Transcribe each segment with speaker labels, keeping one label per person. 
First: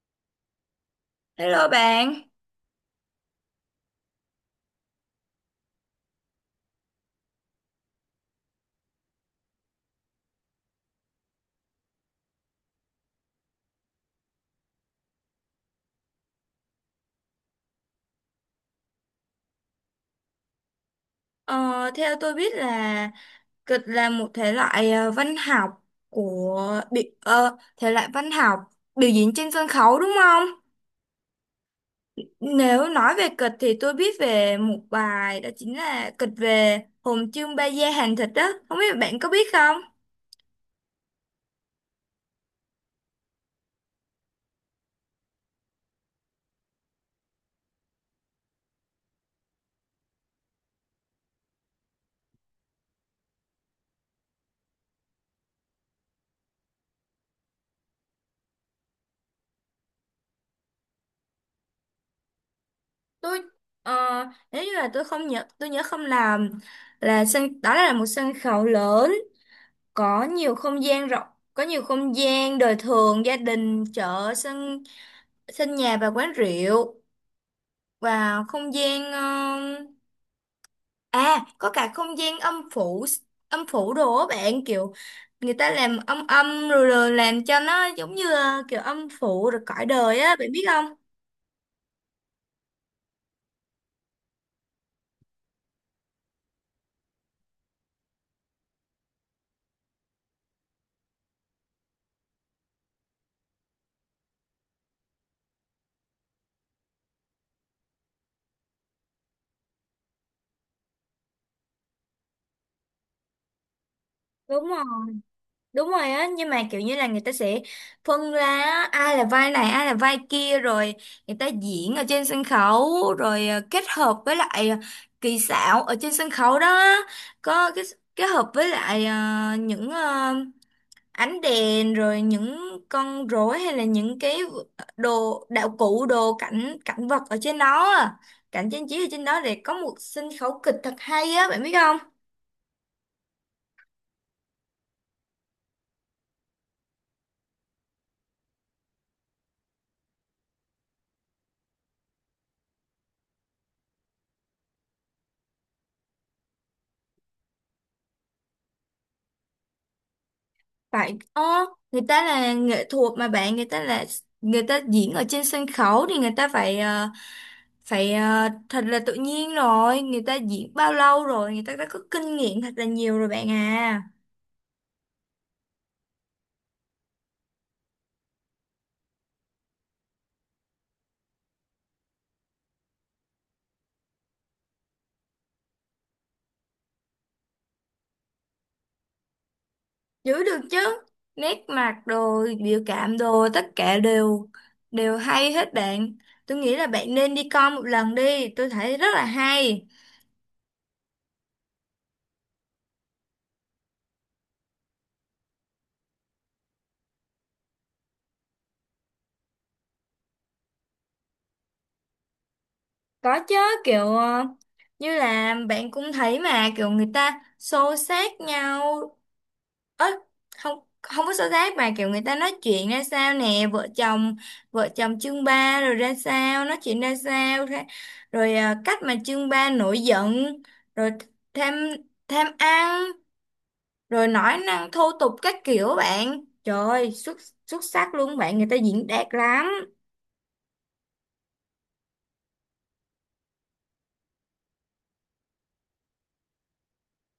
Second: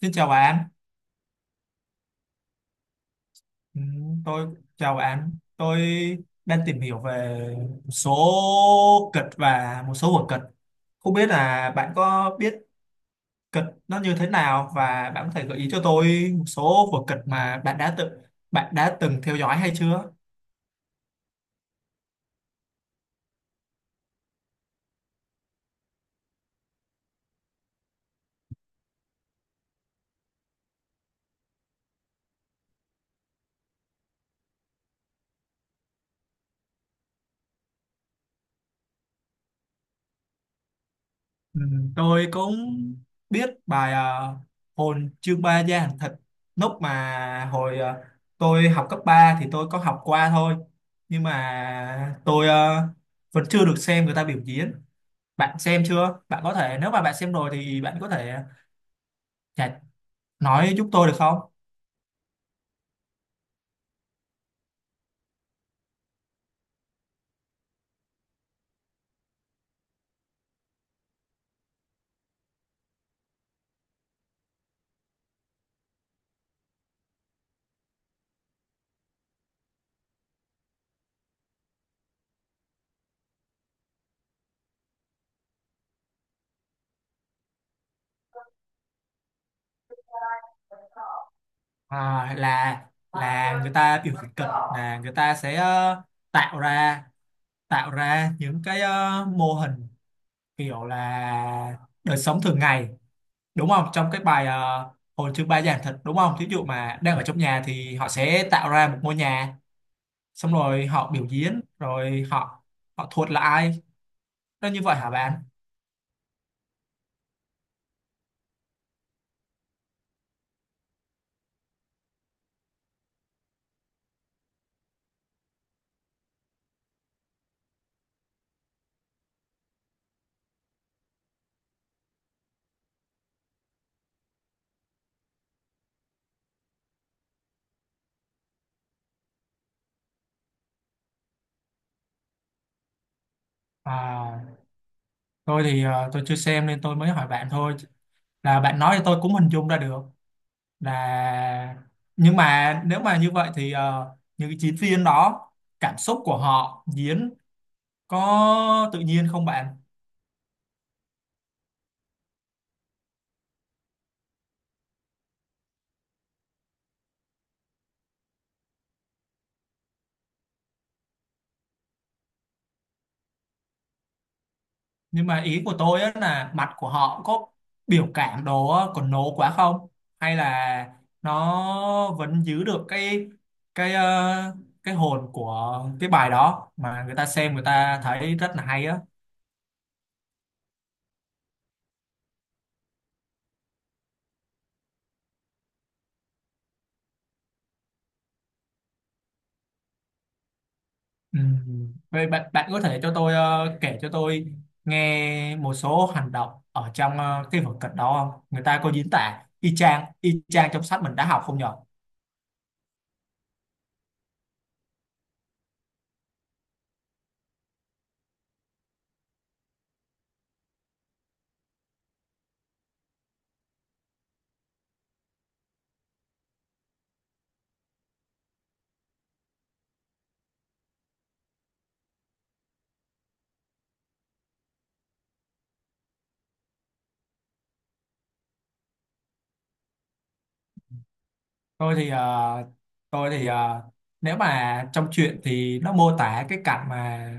Speaker 1: Xin chào bạn.
Speaker 2: Hello bạn,
Speaker 1: Ừ, tôi chào bạn. Tôi đang tìm hiểu về một số kịch và một số vở kịch. Không biết là bạn có biết kịch nó như thế nào và bạn có thể gợi ý cho tôi một số vở kịch mà bạn đã từng theo dõi hay chưa?
Speaker 2: ờ, theo tôi biết là kịch là một thể loại văn học thể loại văn học biểu diễn trên sân khấu đúng không? Nếu nói về kịch thì tôi biết về một bài đó chính là kịch về Hồn Trương Ba Gia Hàng Thịt đó, không biết bạn có biết không?
Speaker 1: Ừ, tôi cũng biết bài hồn chương ba gia hàng thịt, lúc mà hồi tôi học cấp 3 thì tôi có học qua thôi, nhưng mà tôi vẫn chưa được xem người ta biểu diễn. Bạn xem chưa? Bạn có thể, nếu mà bạn xem rồi thì bạn có thể chả- nói giúp tôi được không?
Speaker 2: Tôi ờ, nếu như là tôi nhớ không làm, là sân đó là một sân khấu lớn, có nhiều không gian rộng, có nhiều không gian đời thường, gia đình, chợ, sân sân nhà và quán rượu, và không gian có cả không gian âm phủ. Âm phủ đồ á bạn, kiểu người ta làm âm âm rồi, rồi làm cho nó giống như là kiểu âm phủ rồi cõi đời á, bạn biết không?
Speaker 1: À, là người ta biểu diễn kịch, là người ta sẽ tạo ra tạo ra những cái mô hình, kiểu là đời sống thường ngày, đúng không? Trong cái bài hồi chương ba giảng thuật, đúng không? Thí dụ mà đang ở trong nhà thì họ sẽ tạo ra một ngôi nhà, xong rồi họ biểu diễn, rồi họ họ thuật là ai.
Speaker 2: Đúng
Speaker 1: Nó như
Speaker 2: rồi.
Speaker 1: vậy hả bạn?
Speaker 2: Đúng rồi á, nhưng mà kiểu như là người ta sẽ phân ra á, ai là vai này ai là vai kia, rồi người ta diễn ở trên sân khấu, rồi kết hợp với lại kỹ xảo ở trên sân khấu đó. Có cái kết hợp với lại những ờ, ánh đèn, rồi những con rối, hay là những cái đồ đạo cụ, đồ cảnh, cảnh vật ở trên đó á, cảnh trang trí ở trên đó để có một sân khấu kịch thật hay á, bạn biết không?
Speaker 1: À, tôi thì tôi chưa xem nên tôi mới hỏi bạn thôi, là bạn nói thì tôi cũng hình dung ra được. Là nhưng mà nếu mà như vậy thì những cái diễn viên đó cảm xúc của họ diễn có tự nhiên không bạn?
Speaker 2: Phải, người ta là nghệ thuật mà bạn, người ta là người ta diễn ở trên sân khấu thì người ta phải thật là tự nhiên rồi, người ta diễn bao lâu rồi, người ta đã có kinh nghiệm thật là nhiều rồi bạn à.
Speaker 1: Nhưng mà ý của tôi á, là mặt của họ có biểu cảm đồ á, còn nổ quá không? Hay là nó vẫn giữ được cái, cái ờ, cái hồn của cái bài đó, mà người ta xem người ta thấy rất là hay á?
Speaker 2: Giữ được chứ. Nét mặt rồi, biểu cảm đồ tất cả đều đều hay hết bạn. Tôi nghĩ là bạn nên đi coi một lần đi, tôi thấy rất là hay.
Speaker 1: Ừ. Vậy bạn bạn có thể cho tôi kể cho tôi nghe một số hành động ở trong cái vở kịch đó không? Người ta có diễn tả y chang trong sách mình đã học không nhỉ?
Speaker 2: Có chứ, kiểu như là bạn cũng thấy mà kiểu người ta xô xát nhau. Ớ, không, không có xô xát mà kiểu người ta nói chuyện ra sao nè, vợ chồng chương ba rồi ra sao, nói chuyện ra sao ra, rồi cách mà chương ba nổi giận, rồi tham tham ăn, rồi nói năng thô tục các kiểu bạn, trời ơi, xuất xuất sắc luôn bạn, người ta diễn đạt lắm.
Speaker 1: Tôi thì à, tôi thì à, nếu mà trong truyện thì nó mô tả cái cảnh mà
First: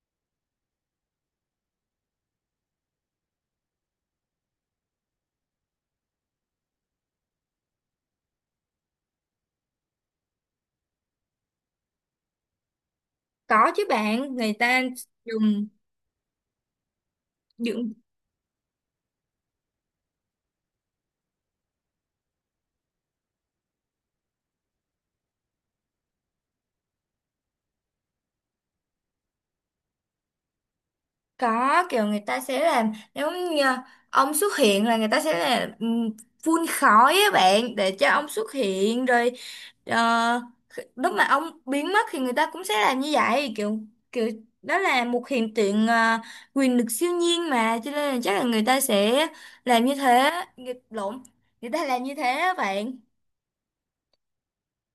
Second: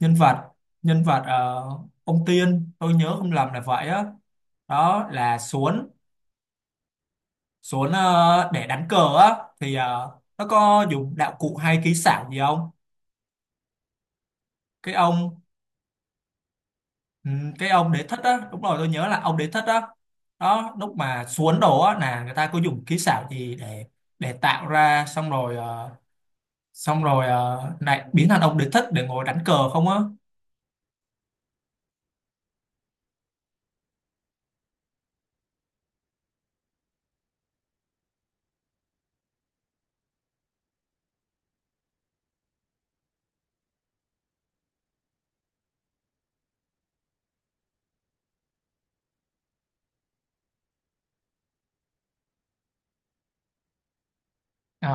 Speaker 1: nhân vật nhân vật ông Tiên, tôi nhớ không lầm là vậy á, đó là xuống xuống để đánh cờ á, thì nó có dùng đạo cụ hay kỹ xảo gì không?
Speaker 2: Có chứ bạn, người ta
Speaker 1: Cái ông, ừ, cái
Speaker 2: dùng.
Speaker 1: ông đế thất á, đúng rồi, tôi nhớ là ông đế thất á. Đó, lúc mà xuống đổ á là người ta có dùng kỹ xảo gì để tạo ra, xong rồi lại biến thành ông đế thích để ngồi đánh cờ không á?
Speaker 2: Có kiểu người ta sẽ làm, nếu như ông xuất hiện là người ta sẽ là phun khói á bạn, để cho ông xuất hiện, rồi ờ, lúc mà ông biến mất thì người ta cũng sẽ làm như vậy, kiểu kiểu đó là một hiện tượng quyền lực siêu nhiên, mà cho nên là chắc là người ta sẽ làm như thế, nghịch lộn, người ta làm như thế á bạn.
Speaker 1: Ờ,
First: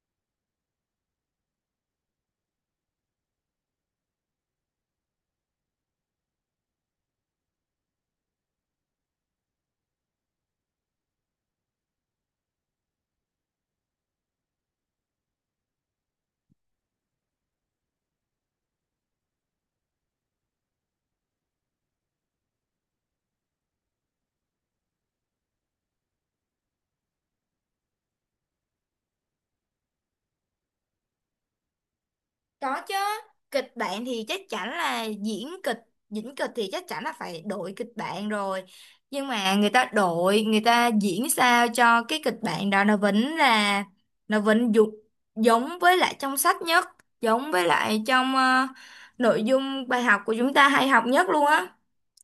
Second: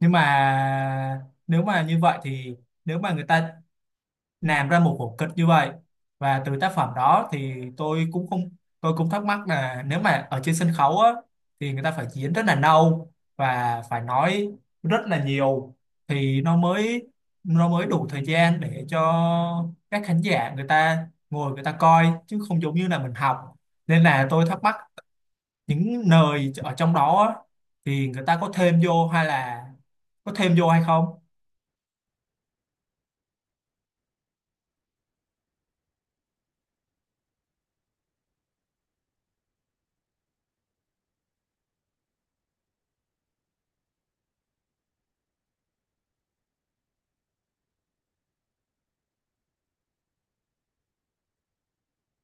Speaker 1: nhưng mà nếu mà như vậy thì, nếu mà người ta làm ra một vở kịch như vậy và từ tác phẩm đó thì tôi cũng không tôi cũng thắc mắc là nếu mà ở trên sân khấu á thì người ta phải diễn rất là lâu và phải nói rất là nhiều, thì nó mới đủ thời gian để cho các khán giả người ta ngồi người ta coi, chứ không giống như là mình học. Nên là tôi thắc mắc những nơi ở trong đó á, thì người ta có thêm vô hay không?
Speaker 2: Có chứ, kịch bản thì chắc chắn là diễn kịch thì chắc chắn là phải đổi kịch bản rồi. Nhưng mà người ta đổi, người ta diễn sao cho cái kịch bản đó nó vẫn giống với lại trong sách nhất, giống với lại trong nội dung bài học của chúng ta hay học nhất luôn á.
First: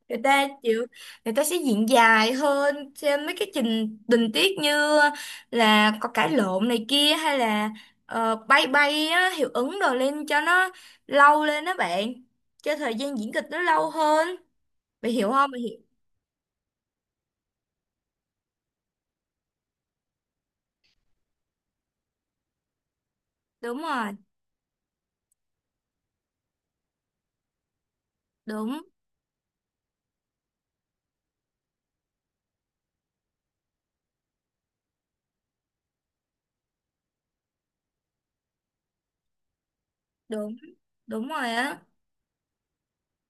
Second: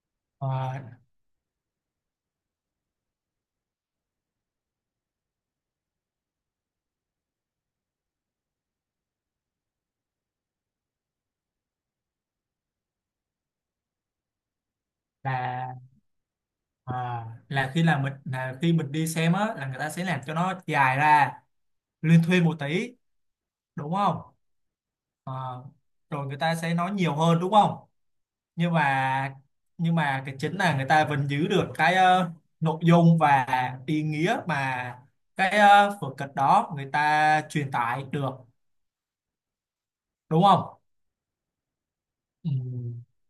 Speaker 2: Người ta
Speaker 1: Ờ,
Speaker 2: chịu người ta sẽ diễn dài hơn trên mấy cái tình tiết, như là có cãi lộn này kia, hay là bay bay á, hiệu ứng đồ lên cho nó lâu lên đó bạn, cho thời gian diễn kịch nó lâu hơn, bạn hiểu không, bạn
Speaker 1: là
Speaker 2: hiểu
Speaker 1: ờ, khi mình đi xem á là người ta sẽ làm cho nó dài ra, liên thuyên một tí,
Speaker 2: đúng
Speaker 1: đúng
Speaker 2: rồi.
Speaker 1: không? Ờ, rồi người ta sẽ nói nhiều hơn, đúng không? Nhưng
Speaker 2: Đúng.
Speaker 1: mà cái chính là người ta vẫn giữ được cái nội dung và ý nghĩa mà cái vở kịch đó người ta truyền tải được, đúng
Speaker 2: đúng
Speaker 1: không?
Speaker 2: Đúng rồi á.
Speaker 1: Ừ.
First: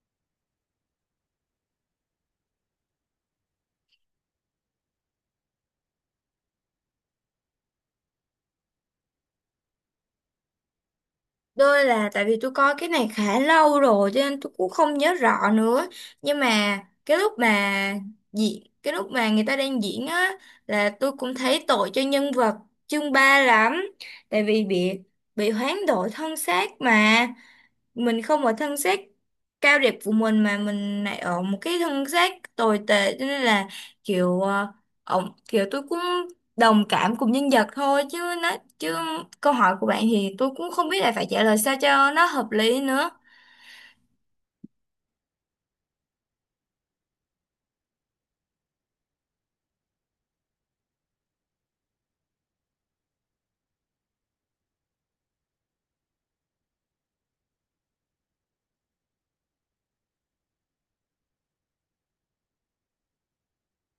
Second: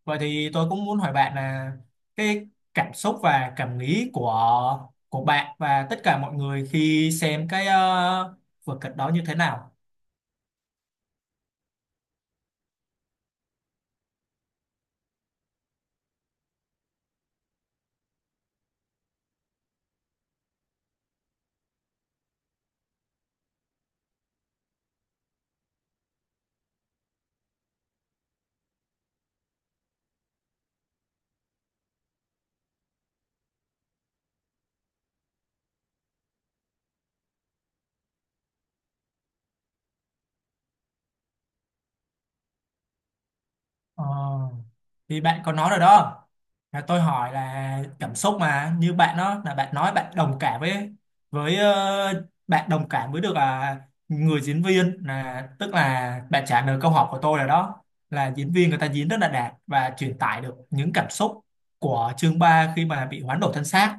Speaker 1: Vậy thì tôi cũng muốn hỏi bạn là cái cảm xúc và cảm nghĩ của bạn và tất cả mọi người khi xem cái vở kịch đó như thế nào?
Speaker 2: Đôi là tại vì tôi coi cái này khá lâu rồi cho nên tôi cũng không nhớ rõ nữa. Nhưng mà cái lúc mà cái lúc mà người ta đang diễn á là tôi cũng thấy tội cho nhân vật chương ba lắm. Tại vì bị hoán đổi thân xác mà, mình không ở thân xác cao đẹp của mình mà mình lại ở một cái thân xác tồi tệ, cho nên là kiểu ổng kiểu, tôi cũng đồng cảm cùng nhân vật thôi, chứ nó chứ câu hỏi của bạn thì tôi cũng không biết là phải trả lời sao cho nó hợp lý nữa.
Speaker 1: Ờ, thì bạn có nói rồi đó, là tôi hỏi là cảm xúc, mà như bạn đó là bạn nói bạn đồng cảm với, với ờ, bạn đồng cảm với được à, người diễn viên. Là tức là bạn trả lời câu hỏi của tôi, là đó là diễn viên người ta diễn rất là đạt và truyền tải được những cảm xúc của chương 3 khi mà bị hoán đổi thân xác.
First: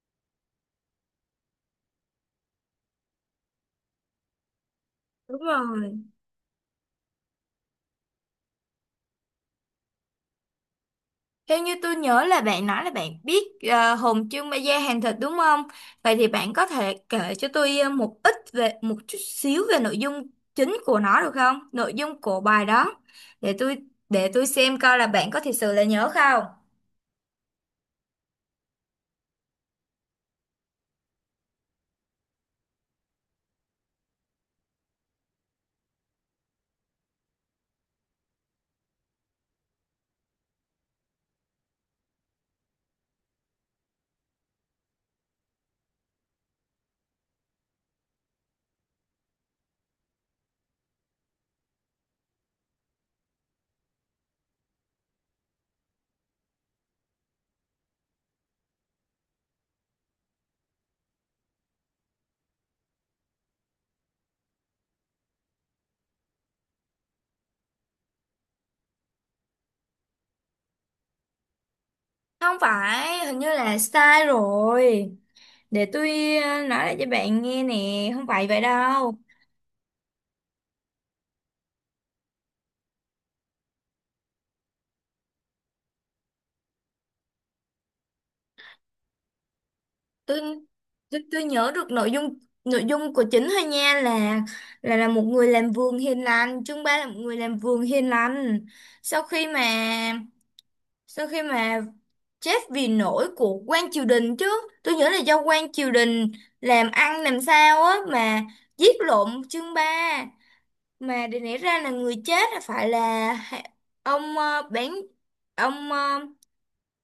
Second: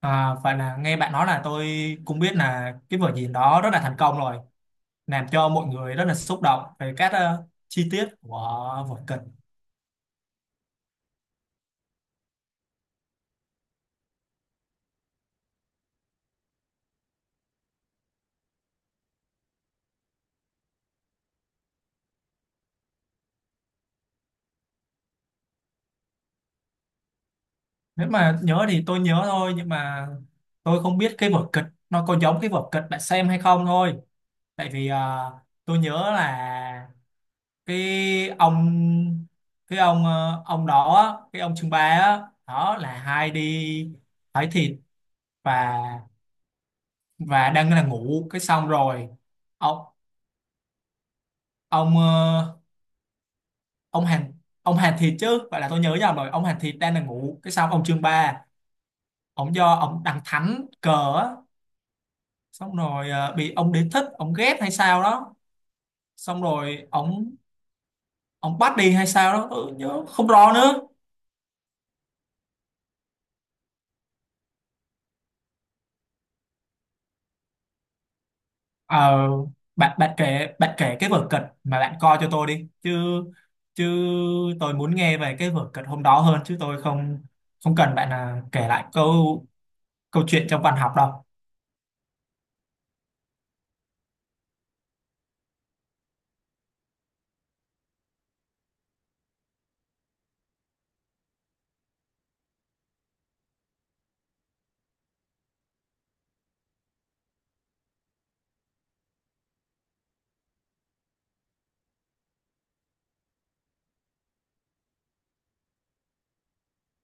Speaker 1: Và là nghe bạn nói là tôi cũng biết là cái vở diễn đó rất là thành công rồi, làm
Speaker 2: Đúng
Speaker 1: cho mọi người
Speaker 2: rồi.
Speaker 1: rất là xúc động về các chi tiết của vở kịch.
Speaker 2: Theo như tôi nhớ là bạn nói là bạn biết hồn trương ma da hàng thịt đúng không? Vậy thì bạn có thể kể cho tôi một chút xíu về nội dung chính của nó được không? Nội dung của bài đó để tôi xem coi là bạn có thật sự là nhớ không?
Speaker 1: Nếu mà nhớ thì tôi nhớ thôi, nhưng mà tôi không biết cái vở kịch nó có giống cái vở kịch bạn xem hay không thôi. Tại vì tôi nhớ là cái ông cái ông Trương Ba á, đó là hai đi hỏi thịt, và đang là ngủ, cái xong rồi ông ông ờ, ông Hàn ông Hàn Thịt chứ, vậy là tôi nhớ nhầm rồi. Ông Hàn Thịt đang là ngủ, cái xong ông Trương Ba, ông do ông đằng thánh cờ á, xong rồi bị ông đế thích ông ghét hay sao đó, xong rồi ông bắt đi hay sao đó, tôi nhớ không rõ nữa.
Speaker 2: Không phải, hình như là sai rồi. Để tôi nói lại cho bạn nghe nè, không phải vậy
Speaker 1: ờ
Speaker 2: đâu.
Speaker 1: bạn bạn kể bạn kể cái vở kịch mà bạn coi cho tôi đi chứ, chứ tôi muốn nghe về cái vở kịch hôm đó hơn, chứ tôi không không cần bạn là kể lại câu câu
Speaker 2: tôi
Speaker 1: chuyện trong văn học
Speaker 2: tôi
Speaker 1: đâu.
Speaker 2: tôi nhớ được nội dung, nội dung của chính thôi nha, là một người làm vườn hiền lành, chương ba là một người làm vườn hiền lành, sau khi mà sau khi mà chết vì lỗi của quan triều đình chứ, tôi nhớ là do quan triều đình làm ăn làm sao á mà giết lộn chương ba, mà để nảy ra là người chết là phải là hạ- ông ờ, bán ông ờ,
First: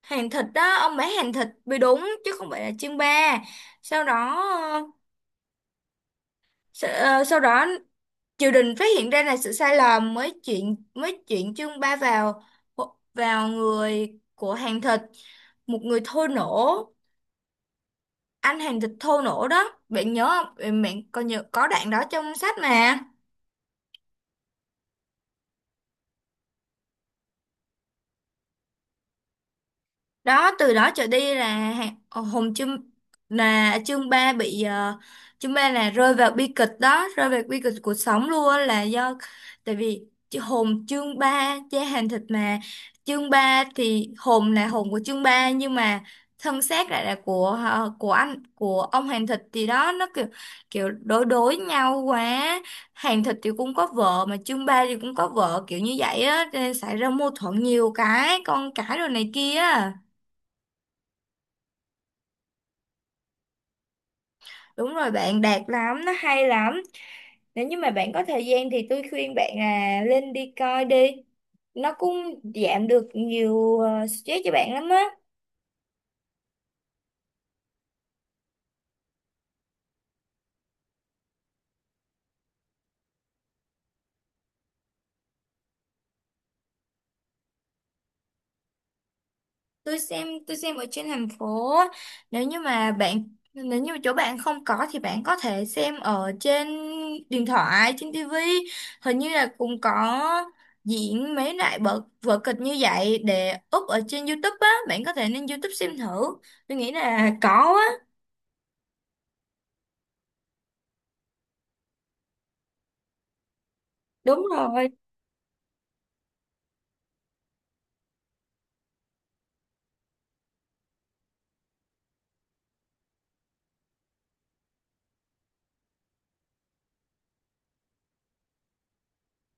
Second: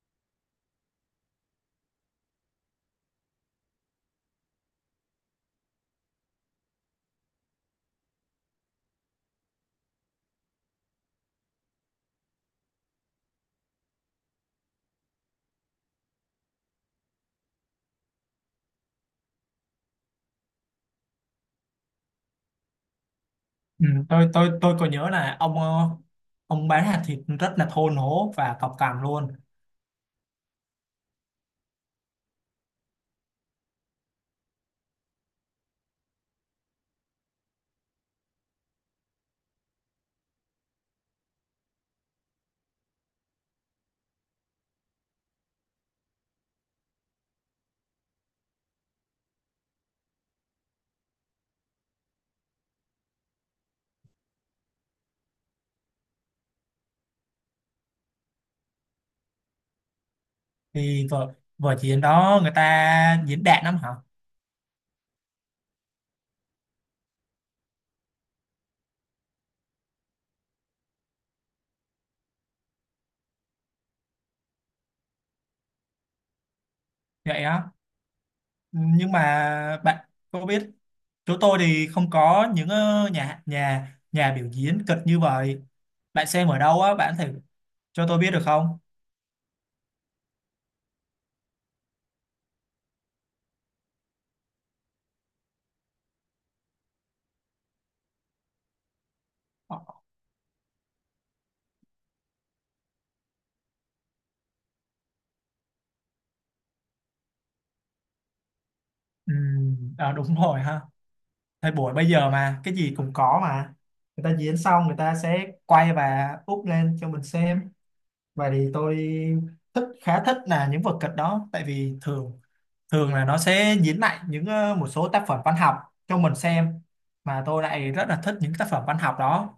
Speaker 2: hàng thịt đó, ông bán hàng thịt mới đúng chứ không phải là chương ba. Sau đó ờ, sau đó triều đình phát hiện ra là sự sai lầm, mới chuyển chương ba vào vào người của hàng thịt, một người thô nổ, anh hàng thịt thô nổ đó, bạn nhớ không, bạn bạn còn nhớ có đoạn đó trong sách mà.
Speaker 1: Ừ, tôi có nhớ là ông ông bán hạt thịt rất là thô lỗ và cọc cằn luôn.
Speaker 2: Đó từ đó trở đi là Hùng Trương là chương ba bị chương ba là rơi vào bi kịch đó, rơi vào bi kịch cuộc sống luôn á, là do, tại vì chứ Hùng chương ba cha hàng thịt mà, chương ba thì Hùng là Hùng của chương ba nhưng mà thân xác lại là của ờ, của anh của ông hàng thịt, thì đó nó kiểu kiểu đối đối nhau quá, hàng thịt thì cũng có vợ mà chương ba thì cũng có vợ, kiểu như vậy á, cho nên xảy ra mâu thuẫn nhiều, cái con cái rồi này kia á.
Speaker 1: Thì vở vở diễn đó người ta diễn đạt lắm hả?
Speaker 2: Đúng rồi bạn, đạt lắm, nó hay lắm. Nếu như mà bạn có thời gian thì tôi khuyên bạn là lên đi coi đi. Nó cũng giảm được nhiều stress cho bạn lắm á.
Speaker 1: Vậy á. Nhưng mà bạn có biết, chỗ tôi thì không có những nhà nhà nhà biểu diễn kịch như vậy. Bạn xem ở đâu á? Bạn có thể cho tôi biết được không?
Speaker 2: Tôi xem ở trên thành phố á. Nếu như mà bạn, nếu như mà chỗ bạn không có thì bạn có thể xem ở trên điện thoại, trên tivi. Hình như là cũng có diễn mấy loại vở vở kịch như vậy để up ở trên YouTube á, bạn có thể lên YouTube xem thử. Tôi nghĩ là có á.
Speaker 1: Ừ, à, đúng rồi ha. Thời buổi bây giờ mà cái gì cũng có mà, người ta
Speaker 2: Đúng
Speaker 1: diễn xong
Speaker 2: rồi.
Speaker 1: người ta sẽ quay và úp lên cho mình xem. Vậy thì tôi khá thích là những vở kịch đó, tại vì thường thường là nó sẽ diễn lại những một số tác phẩm văn học cho mình xem, mà tôi lại rất là thích những tác phẩm văn học đó.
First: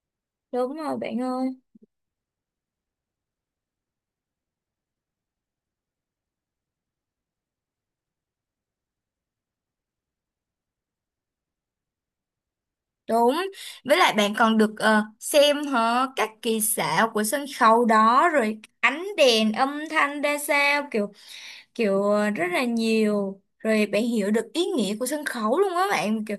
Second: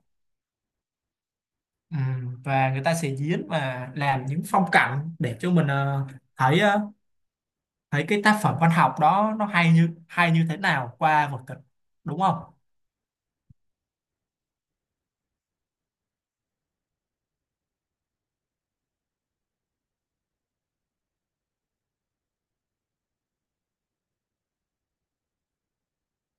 Speaker 2: Đúng rồi bạn ơi,
Speaker 1: Ừ, và người ta sẽ diễn và làm những phong cảnh để cho mình thấy ờ, thấy cái tác phẩm văn học đó nó hay như thế nào qua vở kịch, đúng không?
Speaker 2: đúng. Với lại bạn còn được xem hả các kỳ xảo của sân khấu đó, rồi ánh đèn âm thanh ra sao, kiểu kiểu ờ, rất là nhiều. Rồi bạn hiểu được ý nghĩa của sân khấu luôn á bạn, kiểu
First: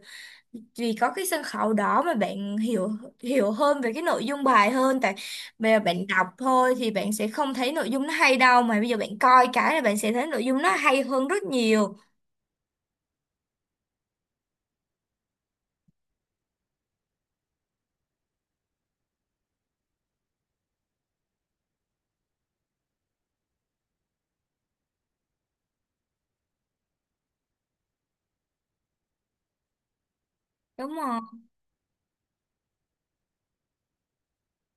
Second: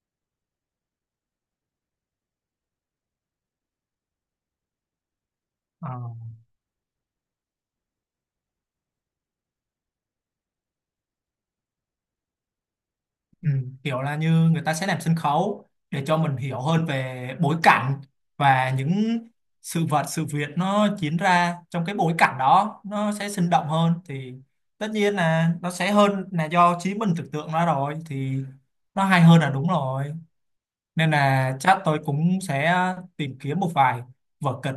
Speaker 2: vì có cái sân khấu đó mà bạn hiểu hiểu hơn về cái nội dung bài hơn, tại bây giờ
Speaker 1: Ờ.
Speaker 2: bạn đọc thôi thì bạn sẽ không thấy nội dung nó hay đâu, mà bây giờ bạn coi cái là bạn sẽ thấy nội dung nó hay hơn rất nhiều.
Speaker 1: Ừ, kiểu là như người ta sẽ làm sân khấu để cho mình hiểu hơn về bối cảnh và những sự vật sự việc nó diễn ra trong cái bối cảnh đó, nó sẽ sinh động hơn thì tất nhiên là nó sẽ hơn là do trí mình tưởng tượng ra rồi, thì nó hay hơn là đúng rồi.
Speaker 2: Đúng
Speaker 1: Nên
Speaker 2: rồi.
Speaker 1: là chắc tôi cũng sẽ tìm kiếm một vài vở kịch,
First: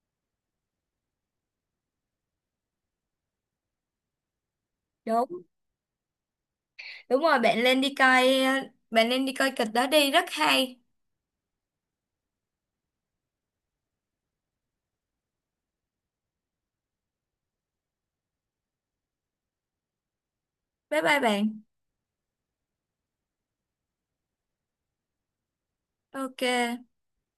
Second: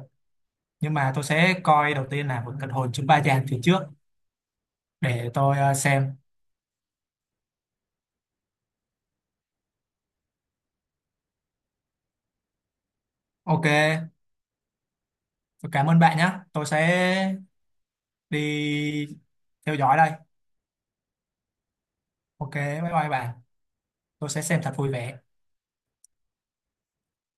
Speaker 1: nhưng mà tôi sẽ coi đầu tiên là vở kịch Hồn Chứng Ba Giang thì trước, để
Speaker 2: Đúng.
Speaker 1: tôi xem.
Speaker 2: Đúng rồi, bạn lên đi coi, bạn lên đi coi kịch đó đi, rất hay.
Speaker 1: OK, tôi cảm ơn bạn nhé, tôi sẽ đi theo dõi đây.
Speaker 2: Bye bye bạn.
Speaker 1: OK, bye bye bạn, tôi sẽ xem thật vui vẻ.
Speaker 2: Ok.